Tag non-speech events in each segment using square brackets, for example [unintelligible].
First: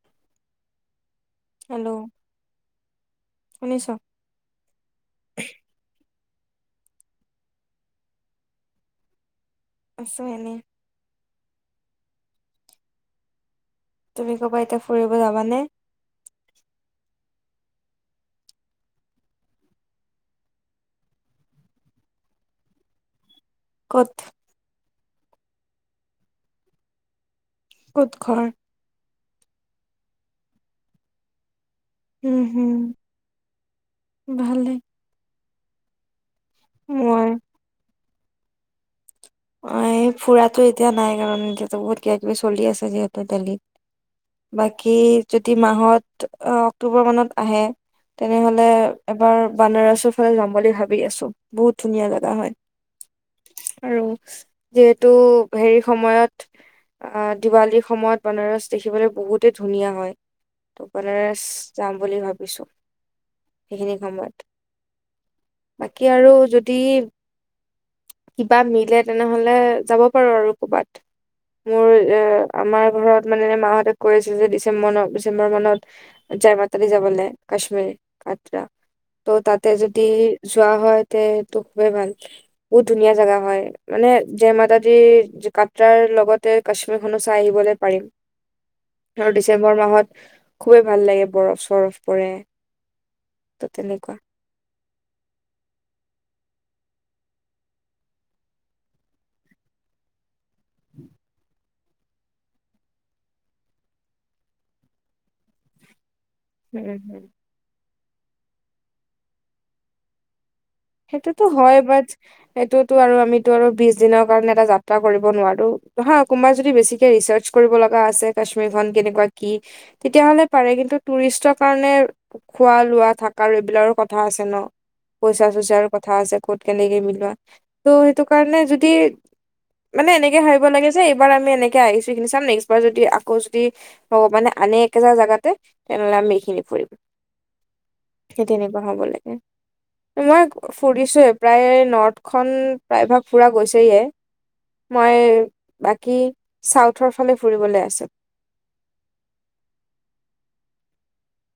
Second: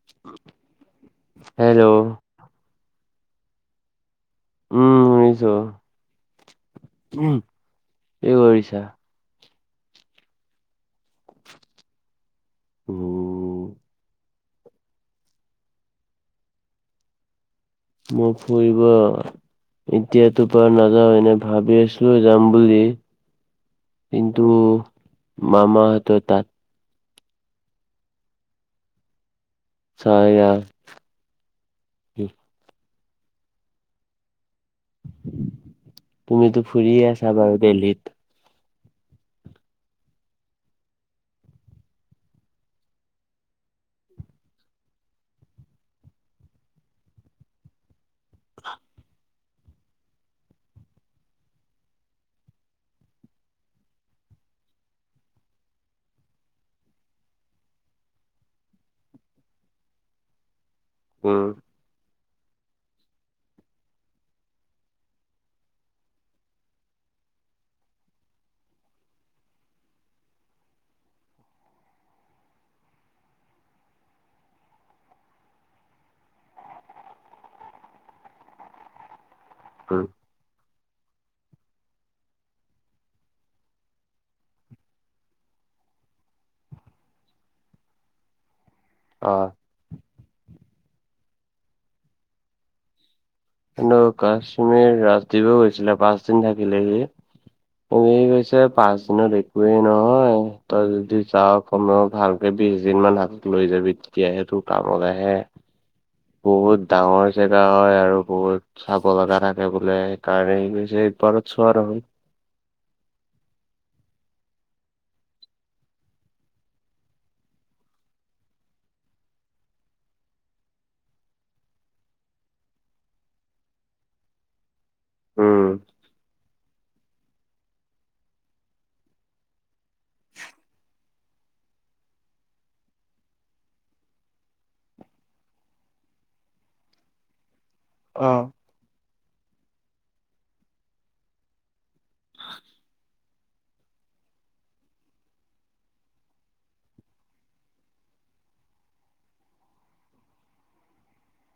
অ'। Hello শুনিছ। উম, শুনিছো উম কি কৰিছা। আছো এনে। উম। তুমি ক'বাত এতিয়া ফুৰিব যাবা নে। মই ফুৰিবো এতিয়া তোৰ পৰা নাযাওঁ এনে ভাবি আছিলোঁ যাম বুলি। ক'ত কিন্তু মামা হঁতৰ তাত। ক'ত ঘৰ? ছয়গাঁও। উম হম ভালে। তুমিতো ফুৰিয়ে মোৰ আছা বাৰু দিল্লীত। অ', এই ফুৰাতো এতিয়া নাই কাৰণ এতিয়াতো বহুত কিবা- কিবি চলি আছে যিহেতু দিল্লীত। বাকী যদি মাহঁত অক্টোবৰ মানত আহে তেনেহ'লে এবাৰ বানাৰসৰ ফালে যাম বুলি ভাবি আছোঁ বহুত ধুনীয়া জেগা হয় আৰু। যিহেতু হেৰি সময়ত। আ দিৱালীৰ সময়ত বানাৰস দেখিবলৈ বহুতে ধুনীয়া হয়। উম [unintelligible] যাম বুলি ভাবিছো সেইখিনি সময়ত বাকী আৰু যদি কিবা মিলে তেনেহলে যাব পাৰো আৰু ক'বাত মোৰ এ আমাৰ ঘৰত মানে মাহঁতে কৈ আছিলে যে ডিচেম্বৰ মানত ডিচেম্বৰ মানত জয় মাতাদি যাবৰলে কশ্মীৰ কাতৰা ত তাত তাতে যদি উম যোৱা হয় এইটো খুবেই ভাল বহুত ধুনীয়া জেগা হয়। মানে জয়মাতাদি কাট্ৰাৰ লগতে কাশ্মীৰখনো চাই আহিবলৈ পাৰিম। [inaudible] আৰু অ ডিচেম্বৰ মাহত খুবেই ভাল লাগে বৰফ চৰফ পৰে। ত' কিন্তু তেনেকুৱা। কাশ্মীৰ ৰাজদ্বীপো গৈছিলে পাঁচ দিন থাকিলেহি সি কৈছে পাঁচ দিনত একোৱেই নহয় তই যদি যাও সময় ভালকে বিশ দিন মান হাতত লৈ যাবি তেতিয়াহে তোৰ কামত আহে। উম, বহুত উম। ডাঙৰ জেগা হয় আৰু বহুত চাব লগা থাকে বোলে সেইকাৰণে সি কৈছে যে সেইটোতো পাৰত হয় চোৱাৰ নহল বাট সেইটোতো আৰু আমিতো আৰু বিশ দিনৰ কাৰণে এটা যাত্ৰা কৰিব নোৱাৰো নহ কোনোবা যদি বেছিকে ৰিচাৰ্চ কৰিব লগা আছে কাশ্মীৰ খন কেনেকুৱা কি তেতিয়াহ'লে পাৰে কিন্তু টুৰিষ্টৰ কাৰণে খোৱা লোৱা থাকা এইবিলাকৰ কথা আছে ন পইচা উম। চইচাৰ কথা আছে ক'ত কেনেকে মিলোৱা ত' সেইটো কাৰণে যদি মানে এনেকে ভাবিব লাগে যে এইবাৰ আমি এনেকে আহিছো এইখিনি চাম নেক্সবাৰ যদি আকৌ যদি ভগবানে আনে একেটাৰ জেগাতে তেনেহ'লে আমি এইখিনি ফুৰিম সেই অ'। তেনেকুৱা হ'ব লাগে। মই ফুৰিছোঁয়ে প্ৰায় নৰ্থখন প্ৰায়ভাগ ফুৰা গৈছেয়ে মই বাকী চাউথৰ ফালে ফুৰিবলে আছে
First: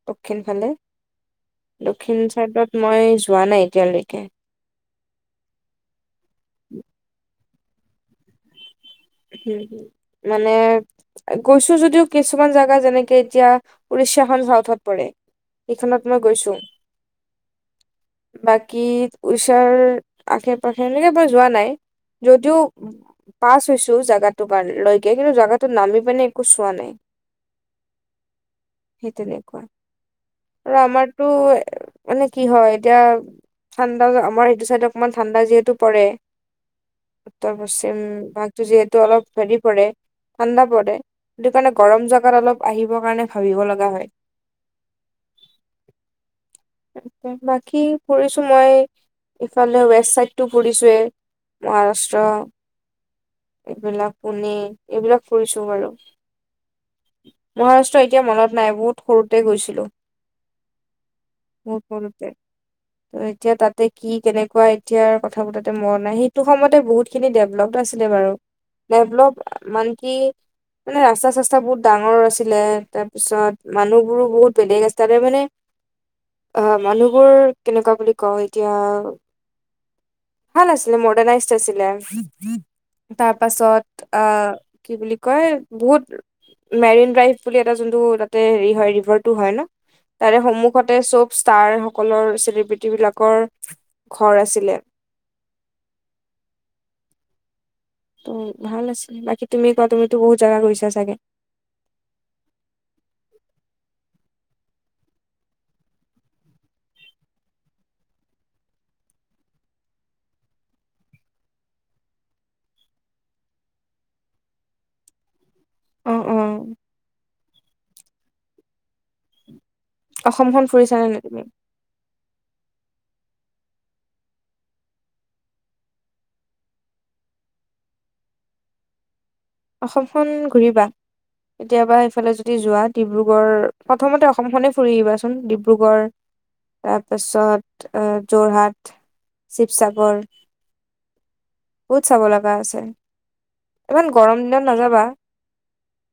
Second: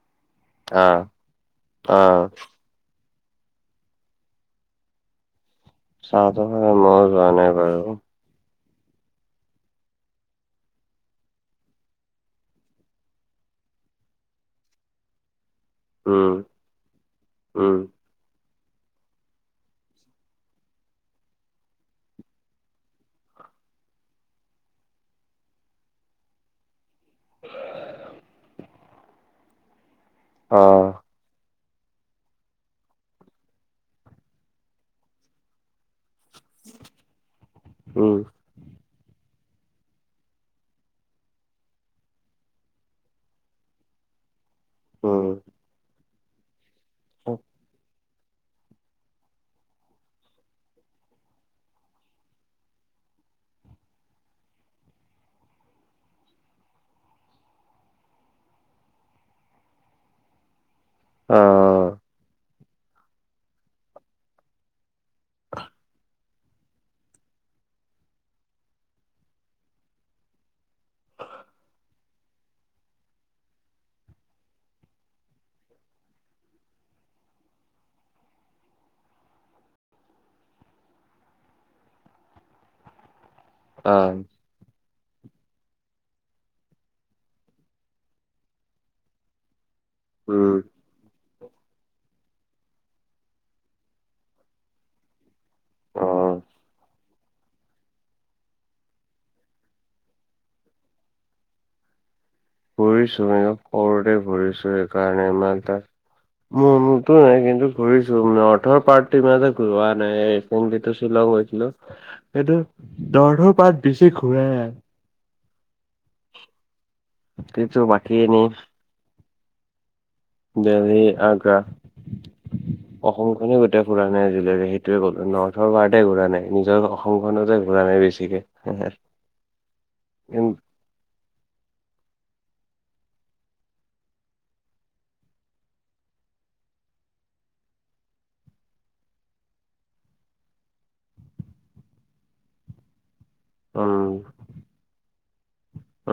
দক্ষিণ ফালে অ', দক্ষিণ অ', চাইডত মই যোৱা নাই এতিয়ালৈকে চাউথৰ ফালে মই যোৱা নাই বাৰু। হুম উম মানে গৈছো যদিও কিছুমান জেগা যেনেকে এতিয়া উৰিষ্যাখন চাউথত পৰে। সেইখনত মই উম, গৈছো। উম। বাকী উৰিষ্যাৰ আশে পাশে এনেকে বাৰু যোৱা নাই যদিও পাছ হৈছো জেগাটো কাৰ লৈকে কিন্তু জাগাটো নামি পিনে একো চোৱা নাই সেই তেনেকুৱা আৰু অ', আমাৰ টো মানে কি হয় এতিয়া ঠাণ্ডা আমাৰ সেইটো চাইদে অকমান ঠাণ্ডা যিহেতু পৰে উত্তৰ পশ্চিম উম, ভাগটো যিহেতু অলপ হেৰি পৰে ঠাণ্ডা পৰে সেইটো কাৰণে গৰম জেগাত অলপ আহিবৰ কাৰণে ভাবিব লগা হয় উম তাকে বাকী ফুৰিছোঁ মই ইফালে ৱেষ্ট চাইডটো ফুৰিছোঁয়েই মহাৰাষ্ট্ৰ এইবিলাক পোণে এইবিলাক ফুৰিছো বাৰু মহাৰাষ্ট্ৰ এতিয়া মনত নাই বহুত সৰুতে গৈছিলো অ বহুত সৰুতে ত এতিয়া তাতে কি কেনেকুৱা এতিয়াৰ কথাবোৰ তাতে মনত নাই সেই সেইটো সময়তে বহুতখিনি ডেভলপ্ড আছিলে বাৰু ডেভলপ্ড মান কি মানে ৰাস্তা চাস্তা বহুত ডাঙৰ আছিল আছিলে। তাৰ পিছত মানুহবোৰো বহুত বেলেগ ইষ্টাইলৰ মানে অ! মানুহবোৰ কেনেকুৱা বুলি কওঁ এতিয়া? ভাল আছিলে, মডাৰণাইজ আছিলে। তাৰ পাছত অ', আহ কি বুলি কয় বহুত মেৰিন ড্ৰাইভ বুলি এটা যোনটো তাতে হেৰি হয় ৰিভাৰটো হয় ন। তাৰে উম, সন্মুখত তাতে চব ষ্টাৰসকলৰ, চেলিব্ৰিট বিলাকৰ ঘৰ আছিলে। অঁ। অঁ ভাল আছিলে। বাকী তুমি কোৱা? তুমিতো বহুত জেগা ঘূৰিছা চাগে?? ঘূৰিছোঁ সৰুতে ঘূৰিছোঁ সেইকাৰণে ইমান এটা মোৰ মতো নাই কিন্তু ঘূৰিছো মানে [unintelligible] ঘূৰোৱা নাই। [unintelligible] শ্বিলং গৈছিলোঁ। সেইটো দৰ্ধ পাত বেছি ঘূৰাই নাই। অঁ-অঁ। কিন্তু বাকী এনেই অসমখন দিল্লী, ফুৰিছানে নাই আগ্ৰা [inaudible] অসমখনেই গোটেই ঘূৰা নাই আজিলৈকে সেইটোৱে ক'লো নৰ্থৰ পাৰ্তে ঘূৰা নাই। নিজৰ অসমখনতে ঘূৰা নাই বেছিকে। অসমখন ঘূৰিবা। কেতিয়াবা সেইফালে যদি যোৱা ডিব্ৰুগড়, প্ৰথমতে অসমখনে ফুৰি লোৱা চোন। ডিব্ৰুগড় তাৰপাছত অ যোৰহাট, শিৱসাগৰ। বহুত চাব লগা আছে। ইমান উম। গৰম দিনত নাযাবা।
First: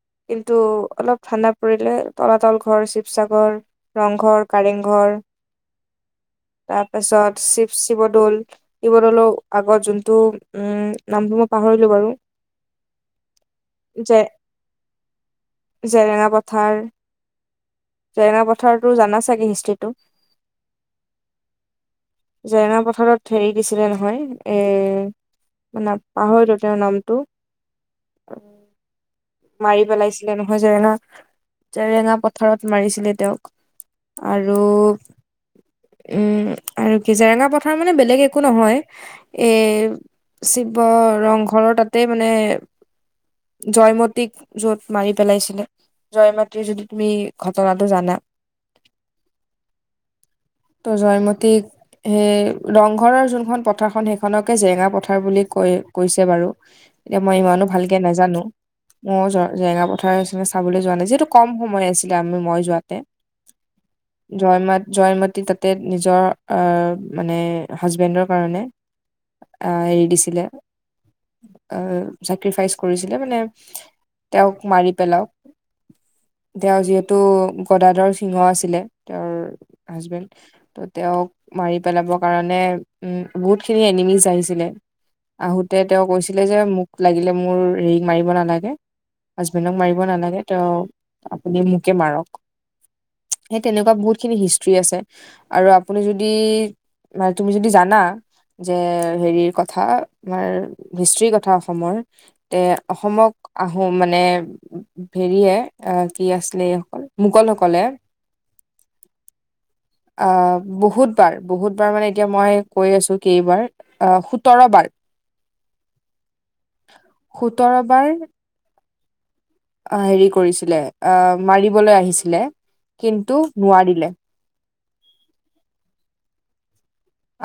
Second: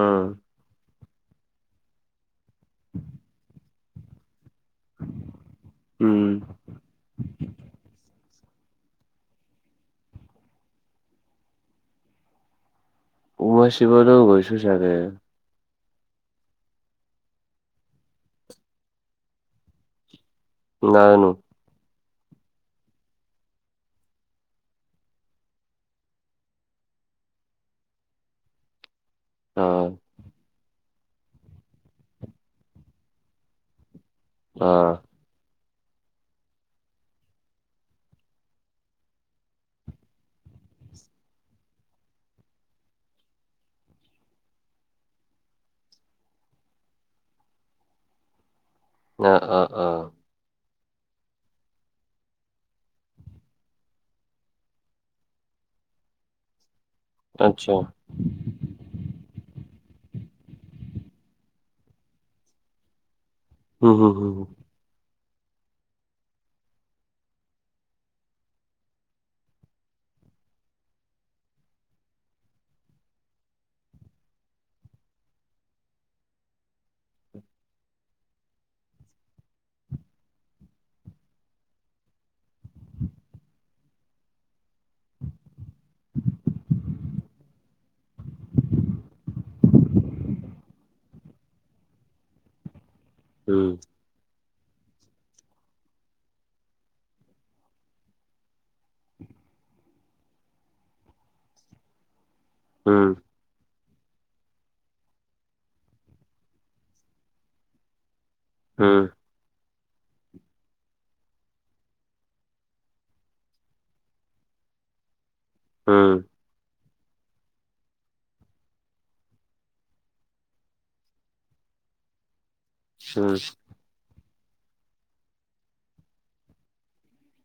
উম। টো অলপ ঠাণ্ডা পৰিলে তলাতল ঘৰ, শিৱসাগৰ, ৰংঘৰ কাৰেংঘৰ উম, উম, উম, তাৰপাছত শিৱ শিৱদৌল। শিৱদৌলৰ আগত যোনটো উম নামসমূহ পাহৰিলোঁ বাৰু। উম, মই যে শিৱদৌল গৈছোঁ চাগে। জেৰেঙা পথাৰ। জেৰেঙা পথাৰতো জানা চাগে হিষ্ট্ৰীটো? নাই নো জেৰেঙা পথাৰত হেৰি দিছিলে নহয় এ মানে পাহৰিলোঁ তেওঁৰ নামটো। [inaudible] মাৰি অ', পেলাইছিলে নহয় জেৰেঙা জেৰেঙা পথাৰত মাৰিছিলে তেওঁক। আৰু অ', উম! আৰু কি জেৰেঙা পথাৰ মানে বেলেগ একো নহয়। এই শিৱ ৰংঘৰৰ তাতে মানে জয়মত তীক য'ত মাৰি পেলাইছিলে। জয়মতীৰ যদি তুমি ঘটনাটো জানা। অঁ-অঁ-অঁ। ত জয়মতীক সেই ৰংঘৰৰ যোনখন পথাৰখন সেইখনকে জেৰেঙা পথাৰ বুলি কৈ কৈছে বাৰু। এতিয়া মই ইমানো আচ্ছা ভালকে নাজানো। মইও জেৰেঙা পথাৰে চাবলৈ যোৱা নাই। যিহেতু কম সময় আছিলে আমি, মই যোৱাতে। উম, হম, হম, জয়মত জয়মতী তাত তে নিজৰ মানে হাজবেণ্ডৰ কাৰণে। আহ এৰি দিছিলে, চেক্ৰিফাইচ কৰিছিলে মানে। তেওঁক মাৰি পেলাওক। তেওঁ যিহেতু গদাধৰ সিংহ আছিলে, তেওঁৰ হাজবেণ্ড। তেওঁক মাৰি পেলাবৰ কাৰণে উম বহুত খিনি এনিমিজ আহিছিলে। আহোতে তেওঁ কৈছিলে যে, মোক লাগিলে মোৰ ৰি মাৰিব নালা। লাগে হাজবেণ্ডক মাৰিব নালাগে, তেঁও আপুনি মোকে মাৰক। সেই উম, তেনেকুৱা বহুত খিনি হিষ্ট্ৰ্ৰী আছে। আৰু আপুনি যদি, মানে তুমি যদি জানা? যে হেৰিৰ কথা আমাৰ হিষ্ট্ৰীৰ কথা অসমৰ তেন্তে উম, অসমক। আহোম মানে। হেৰিয়ে, আহ কি আছিলে এইসকল মোগল সকলে। উম, আহ' বহুতবাৰ, বহুতবাৰ মানে এতিয়া মই কৈ আছো কেইবাৰ। আহ, সোতৰবাৰ। উম' সোতৰবাৰ। আ হেৰি কৰিছিলে, আহ মাৰিবলৈ আহিছিলে কিন্তু নোৱাৰিলে।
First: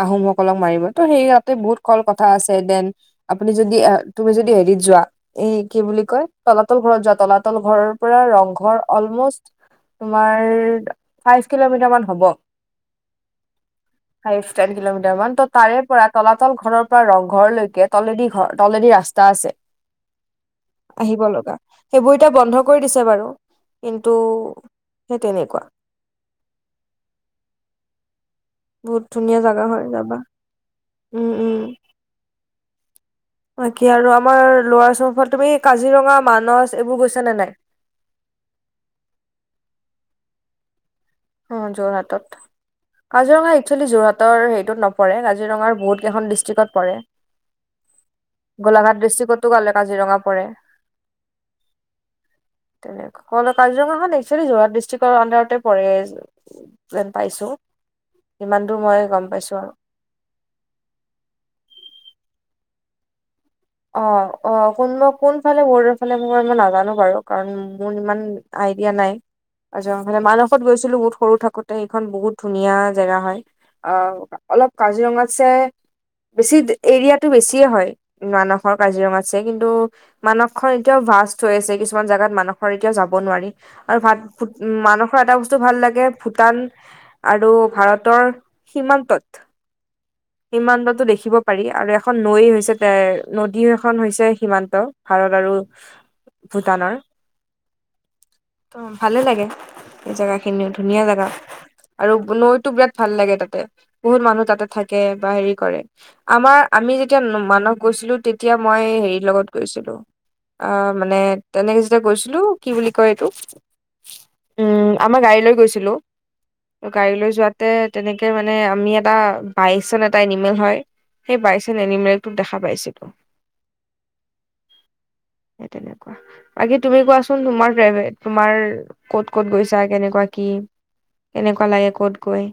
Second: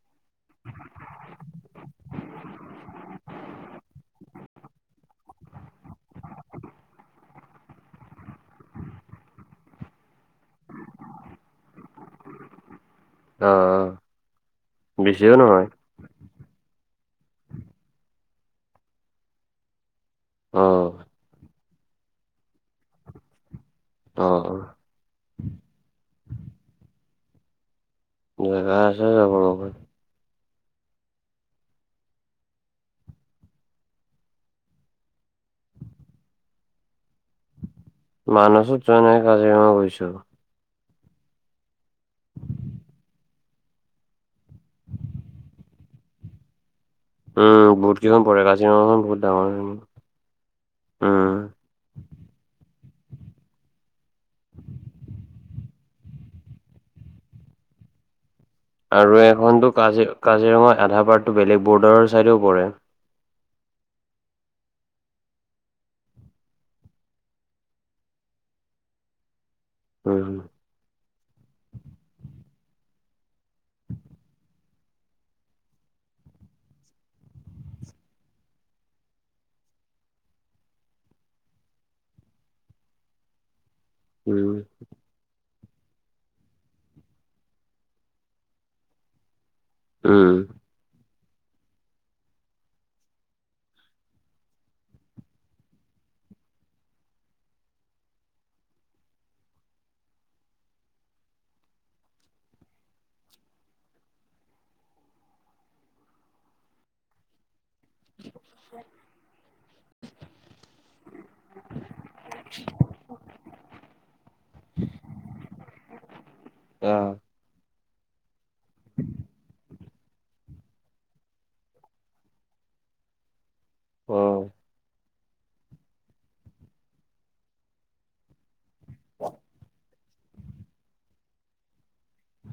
আহোমসকলক মাৰিব ত' সেই ইয়াতে বহুত কল কথা আছে দেন। আপুনি যদি এ তুমি যদি হেৰিত যোৱা। এ কি বুলি কয়, তলাতল ঘৰত যোৱা তলাতল ঘৰৰ পৰা ৰং। ঘৰ অলমোষ্ট তোমাৰ ফাইভ কিলোমিটাৰ মান হ'ব। অ' ফাইভ-টেন কিলোমিটাৰ বেছিও মান ত নহয় তাৰে। পৰা তলাতল ঘৰৰ পৰা ৰংঘৰলৈকে তলেদি ঘৰ তলেদি ৰাস্তা আছে। অ', আহিব লগা, সেইবোৰ এতিয়া বন্ধ। কৰি দিছে বাৰু কিন্তু অ', অ'। সেই তেনেকুৱা। জেগা বহুত আছে যাব ধুনীয়া জাগা লগা হয় যাবা, উম উম' বাকি আৰু আমাৰ ল'ৱাৰ আচামৰ ফাল তুমি কাজিৰঙা মানচ এইবোৰ গৈছা নে নাই? মানসত যোৱা নাই, কাজিৰঙা গৈছো। অ' যোৰহাটত। কাজিৰঙা একচুৱেলি যোৰহাটৰ হেৰিটোত নপৰে, কাজিৰঙাৰ বহুত কেইখন ডিষ্ট্ৰিকত পৰে। উম' বহুত কেইখনত পৰে, গোলাঘাট কাজিৰঙাখন বহুত ডিষ্ট্ৰিক্টতো ডাঙৰ কালে কাজিৰঙা পৰে ন। উম' তেনেকুৱা কাজিৰঙাখন এক্চুৱেলি যোৰহাট ডিষ্ট্ৰিকৰ আণ্ডাৰতে পৰে। যেন পাইছো। যিমান দূৰ মই আৰু গম পাইছো এইখনতো আৰু কাজি কাজিৰঙাৰ আধা পাৰ্ডটো বেলেগ বৰ্ডাৰৰ ছাইডেও পৰে। অ' অ' কোন মই কোনফালে বৰ্ডৰ ফালে পৰে মই নাজানো বাৰু কাৰণ মোৰ ইমান আইডিয়া নাই। কাজিৰঙাৰ ফালে উম মানসত গৈছিলো বহুত সৰু থাকোতে সেইখন বহুত ধুনীয়া জেগা হয়। অ অলপ কাজিৰঙাতছে বেছি এৰিয়াটো বেছিয়ে হয়। মানসৰ কাজিৰঙাত ছে কিন্তু। মানসখন এতিয়াও ভাষ্ট হৈ আছে কিছুমান জাগাত মানসৰ এতিয়া যাব নোৱাৰি। আৰু ভাত উম [unintelligible] মানুহ। এটা বস্তু ভাল লাগে ভূটান আৰু ভাৰতৰ সীমান্তত। উম' সীমান্তটো দেখিব পাৰি আৰু এখন নৈ হৈছে। এ নদী এখন হৈছে সীমান্ত ভাৰত আৰু ভূটানৰ উম ভালে লাগে এই জাগাখিনিও ধুনীয়া জাগা। আৰু নৈতো বিৰাট ভাল লাগে তাতে বহুত মানুহ তাতে থাকে বা হেৰি কৰে। আমাৰ আমি যেতিয়া মানস গৈছিলো তেতিয়া মই হেৰিৰ লগত গৈছিলো আহ মানে তেনেকে যেতিয়া গৈছিলো কি বুলি কয় এইটো উম আমাৰ গাড়ী লৈ গৈছিলো অ গাড়ী লৈ যোৱা তে তেনেকে মানে আমি এটা বাইশজন এটা এনিমেল হয় সেই বাইশজন এনিমেলটো দেখা পাইছিলো অ সেই তেনেকোৱা বাকী তুমি কোৱাচোন তোমাৰ প্ৰাইভট তোমাৰ ক'ত ক'ত গৈছা কেনেকোৱা কি কেনেকোৱা লাগে কত গৈ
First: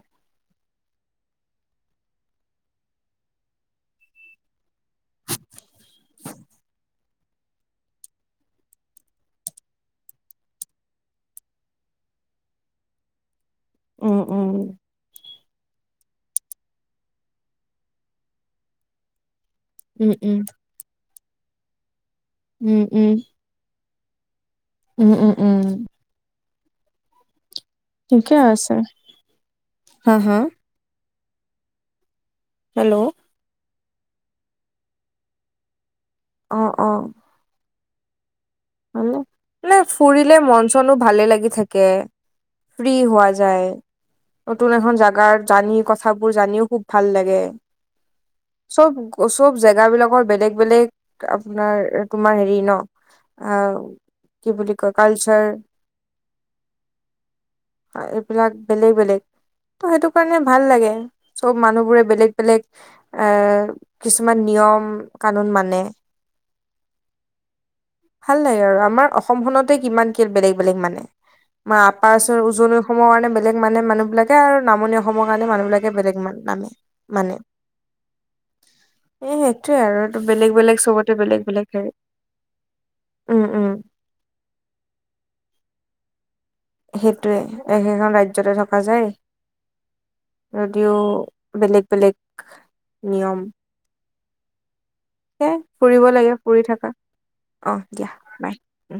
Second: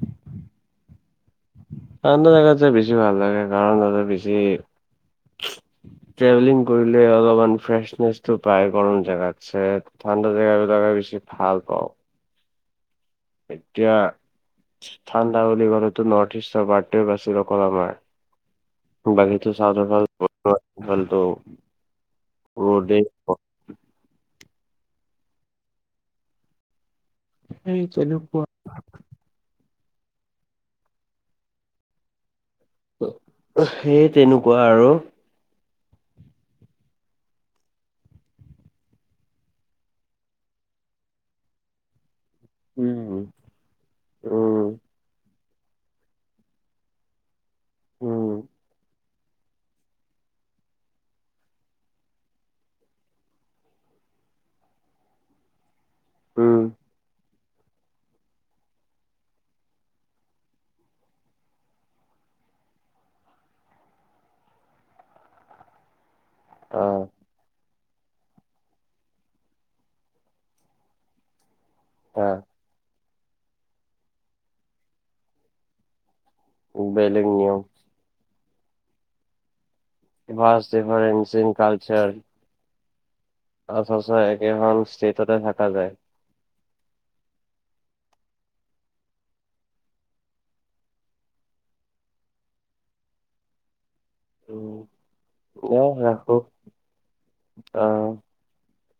ঠাণ্ডা জাগাত যাই বেছি ভাল লাগে কাৰণ তাতে বেছি [unintelligible] ট্ৰেভেলিং কৰিলে অলপমান ফ্ৰেচনেছটো পায় বাৰু গৰম জেগাত চাই ঠাণ্ডা জেগাবিলাকে বেছি ভাল পাও। এতিয়া উম উম ঠাণ্ডা বুলি ক'লেতো নৰ্থ ইষ্টৰ বাৰ্তেও বাছিল অকল আমাৰ। বাকীতো চাউথৰ উম ফালো সেইফালেতো উম উম ৰ'দে উম উম, উম, উম। সেইটোৱে ঠিকে আছে হা, হা। হেল্ল সেই তেনেকোৱা আৰু। অ, অ। হয়নে, নাই ফুৰিলে মন চনো ভালে লাগি থাকে। ফ্ৰী হোৱা উম যায়, উম নতুন এখন জাগাৰ জানি কথাবোৰ জানিও খুব ভাল লাগে চব চব জেগাবিলাকৰ বেলেগ-বেলেগ আপোনাৰ তোমাৰ হেৰি ন। অ কি বুলি কয় কালচাৰ উম। অ এইবিলাক বেলেগ, বেলেগ। ত, সেইটো কাৰণে ভাল লাগে চব মানুহবোৰে বেলেগ -বেলেগ এ কিছুমান নিয়ম, কানুন মানে। অ'। ভাল লাগে আৰু আমাৰ অসমখনতে কিমান কি বেলেগ-বেলেগ মানে আমাৰ আপাৰ আচাম উজনি অসমৰ কাৰণে বেলেগ মানে মানুহবিলাকে আৰু নামনি অসমৰ কাৰণে মানুহ বিলাকে বেলেগ মানে। নামে, বেলেগ মানে নিয়ম এ সেইটোৱে আৰু। বেলেগ ভাষ্ট -বেলেগ চবতে ডিফাৰেন্স বেলেগ- ইন বেলেগ হেৰি। উম, উম। আ সঁচাই একেখন ষ্টেটতে থাকা যায়। সেইটোৱে একেখন ৰাজ্যতে থকা যায়। যদিও বেলেগ- বেলেগ নিয়ম। সেয়াই মই ফুৰিব লাগে ৰাখো ফুৰি থাকা অ দিয়া অহ। বাই